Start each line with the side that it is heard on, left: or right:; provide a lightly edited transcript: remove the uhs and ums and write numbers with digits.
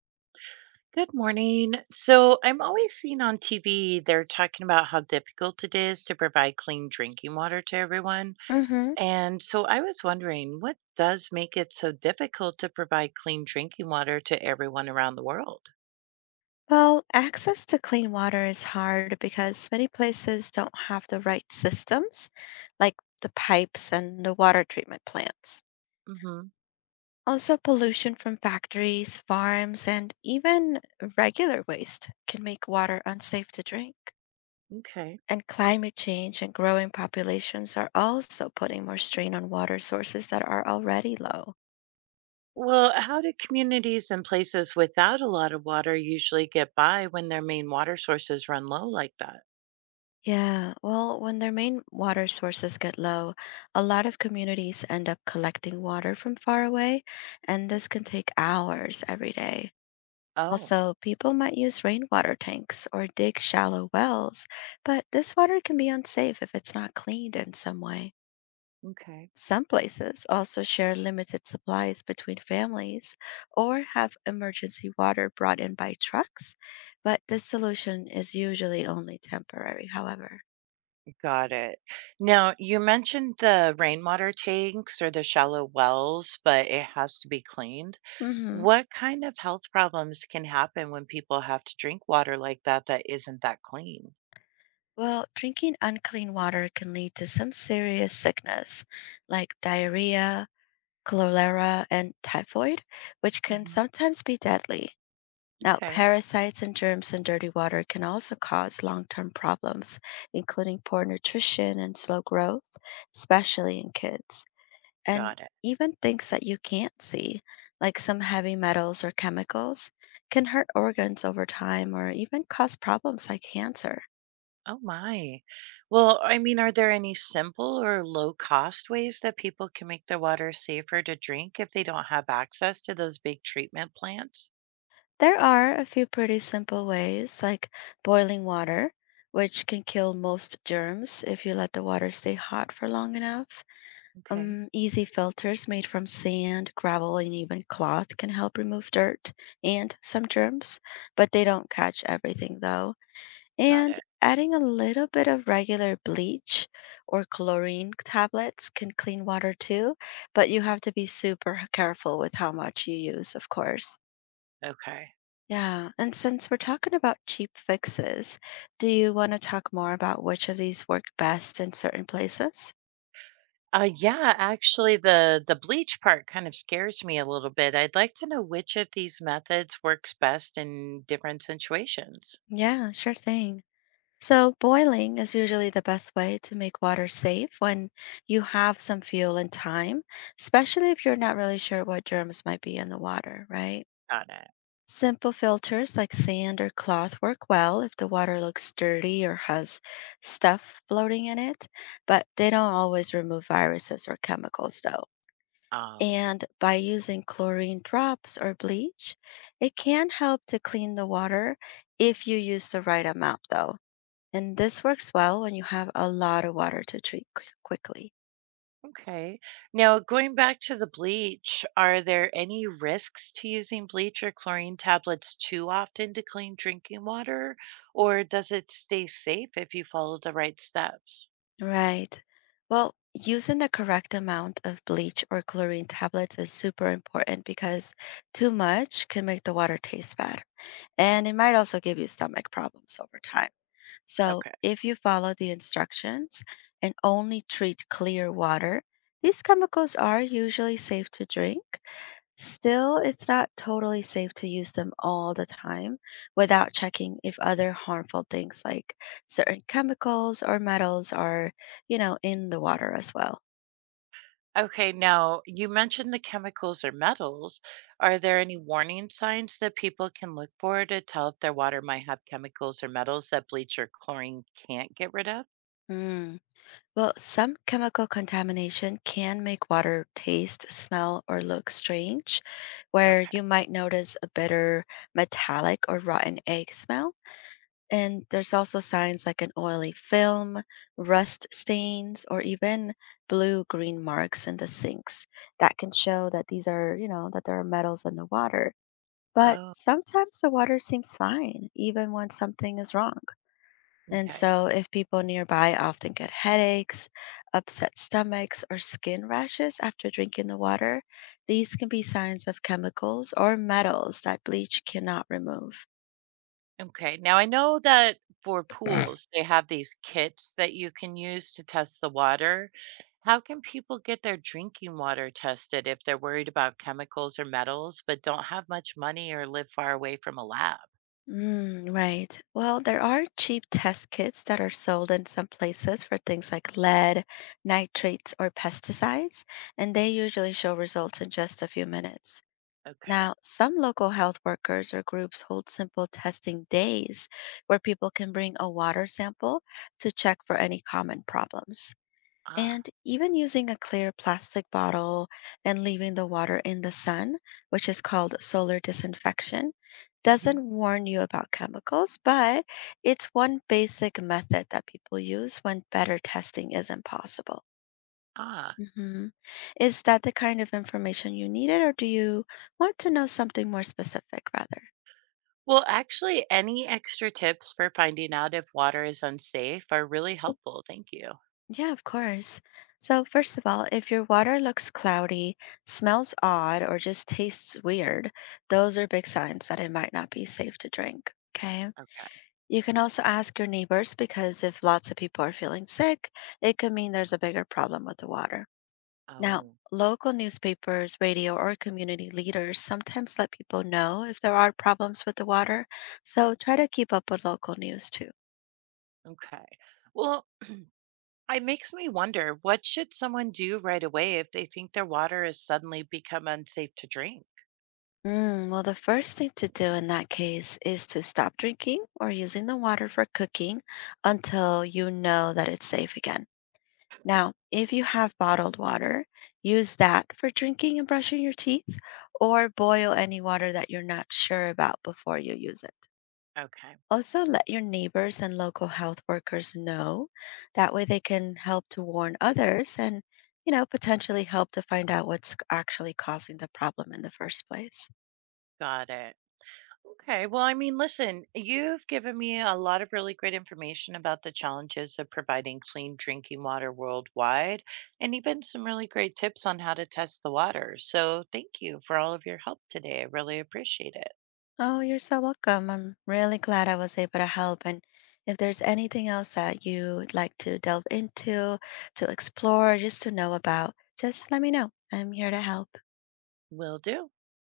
right: Good morning. So I'm always seeing on TV, they're talking about how difficult it is to provide clean drinking water to everyone.
left: Hmm.
right: And so I was wondering, what does make it so difficult to provide clean drinking water to everyone around the world?
left: Well, access to clean water is hard because many places don't have the right systems, like the pipes and the water treatment plants.
right: Hmm.
left: Also, pollution from factories, farms, and even regular waste can make water unsafe to drink.
right: Okay.
left: And climate change and growing populations are also putting more strain on water sources that are already low.
right: Well, how do communities and places without a lot of water usually get by when their main water sources run low like that?
left: Yeah, well, when their main water sources get low, a lot of communities end up collecting water from far away, and this can take hours every day.
right: Oh,
left: Also, people might use rainwater tanks or dig shallow wells, but this water can be unsafe if it's not cleaned in some way.
right: okay.
left: Some places also share limited supplies between families or have emergency water brought in by trucks, but this solution is usually only temporary, however.
right: Got it. Now, you mentioned the rainwater tanks or the shallow wells, but it has to be cleaned.
left: Hmm.
right: What kind of health problems can happen when people have to drink water like that that isn't that clean?
left: Well, drinking unclean water can lead to some serious sickness like diarrhea, cholera, and typhoid, which can
right: Hmm.
left: sometimes be deadly. Now,
right: Okay,
left: parasites and germs in dirty water can also cause long term problems, including poor nutrition and slow growth, especially in kids. And
right: got it.
left: even things that you can't see, like some heavy metals or chemicals, can hurt organs over time or even cause problems like cancer.
right: Oh my. Well, I mean, are there any simple or low cost ways that people can make their water safer to drink if they don't have access to those big treatment plants?
left: There are a few pretty simple ways, like boiling water, which can kill most germs if you let the water stay hot for long enough.
right: Okay.
left: Easy filters made from sand, gravel, and even cloth can help remove dirt and some germs, but they don't catch everything though.
right: Got
left: And
right: it.
left: adding a little bit of regular bleach or chlorine tablets can clean water too, but you have to be super careful with how much you use, of course.
right: Okay.
left: Yeah, and since we're talking about cheap fixes, do you want to talk more about which of these work best in certain places?
right: Yeah, Actually, the bleach part kind of scares me a little bit. I'd like to know which of these methods works best in different situations.
left: Yeah, sure thing. So, boiling is usually the best way to make water safe when you have some fuel and time, especially if you're not really sure what germs might be in the water, right?
right: Got it.
left: Simple filters like sand or cloth work well if the water looks dirty or has stuff floating in it, but they don't always remove viruses or chemicals, though.
right: Oh.
left: And by using chlorine drops or bleach, it can help to clean the water if you use the right amount, though. And this works well when you have a lot of water to treat quickly.
right: Okay. Now, going back to the bleach, are there any risks to using bleach or chlorine tablets too often to clean drinking water, or does it stay safe if you follow the right steps?
left: Right. Well, using the correct amount of bleach or chlorine tablets is super important because too much can make the water taste bad. And it might also give you stomach problems over time. So,
right: Okay.
left: if you follow the instructions and only treat clear water, these chemicals are usually safe to drink. Still, it's not totally safe to use them all the time without checking if other harmful things like certain chemicals or metals are, you know, in the water as well.
right: Okay, now you mentioned the chemicals or metals. Are there any warning signs that people can look for to tell if their water might have chemicals or metals that bleach or chlorine can't get rid of?
left: Mm. Well, some chemical contamination can make water taste, smell, or look strange, where
right: Okay.
left: you might notice a bitter, metallic, or rotten egg smell. And there's also signs like an oily film, rust stains, or even blue green marks in the sinks that can show that these are, you know, that there are metals in the water. But
right: Oh,
left: sometimes the water seems fine, even when something is wrong. And
right: okay.
left: so, if people nearby often get headaches, upset stomachs, or skin rashes after drinking the water, these can be signs of chemicals or metals that bleach cannot remove.
right: Okay. Now I know that for pools, they have these kits that you can use to test the water. How can people get their drinking water tested if they're worried about chemicals or metals but don't have much money or live far away from a lab?
left: Mm, right. Well, there are cheap test kits that are sold in some places for things like lead, nitrates, or pesticides, and they usually show results in just a few minutes.
right: Okay.
left: Now, some local health workers or groups hold simple testing days where people can bring a water sample to check for any common problems.
right: Ah.
left: And even using a clear plastic bottle and leaving the water in the sun, which is called solar disinfection,
right: Hmm.
left: doesn't warn you about chemicals, but it's one basic method that people use when better testing isn't possible.
right: Ah.
left: Hmm. Is that the kind of information you needed, or do you want to know something more specific rather?
right: Well, actually, any extra tips for finding out if water is unsafe are really helpful. Thank you.
left: Yeah, of course. So, first of all, if your water looks cloudy, smells odd, or just tastes weird, those are big signs that it might not be safe to drink. Okay.
right: Okay.
left: You can also ask your neighbors because if lots of people are feeling sick, it could mean there's a bigger problem with the water. Now,
right: Oh,
left: local newspapers, radio, or community leaders sometimes let people know if there are problems with the water, so try to keep up with local news too.
right: okay. Well, it makes me wonder, what should someone do right away if they think their water has suddenly become unsafe to drink?
left: Mm, well, the first thing to do in that case is to stop drinking or using the water for cooking until you know that it's safe again. Now, if you have bottled water, use that for drinking and brushing your teeth, or boil any water that you're not sure about before you use it.
right: Okay,
left: Also, let your neighbors and local health workers know. That way, they can help to warn others and, you know, potentially help to find out what's actually causing the problem in the first place.
right: got it. Okay, well, I mean, listen, you've given me a lot of really great information about the challenges of providing clean drinking water worldwide, and even some really great tips on how to test the water. So, thank you for all of your help today. I really appreciate it.
left: Oh, you're so welcome. I'm really glad I was able to help. And if there's anything else that you'd like to delve into, to explore, just to know about, just let me know. I'm here to help.
right: Will do.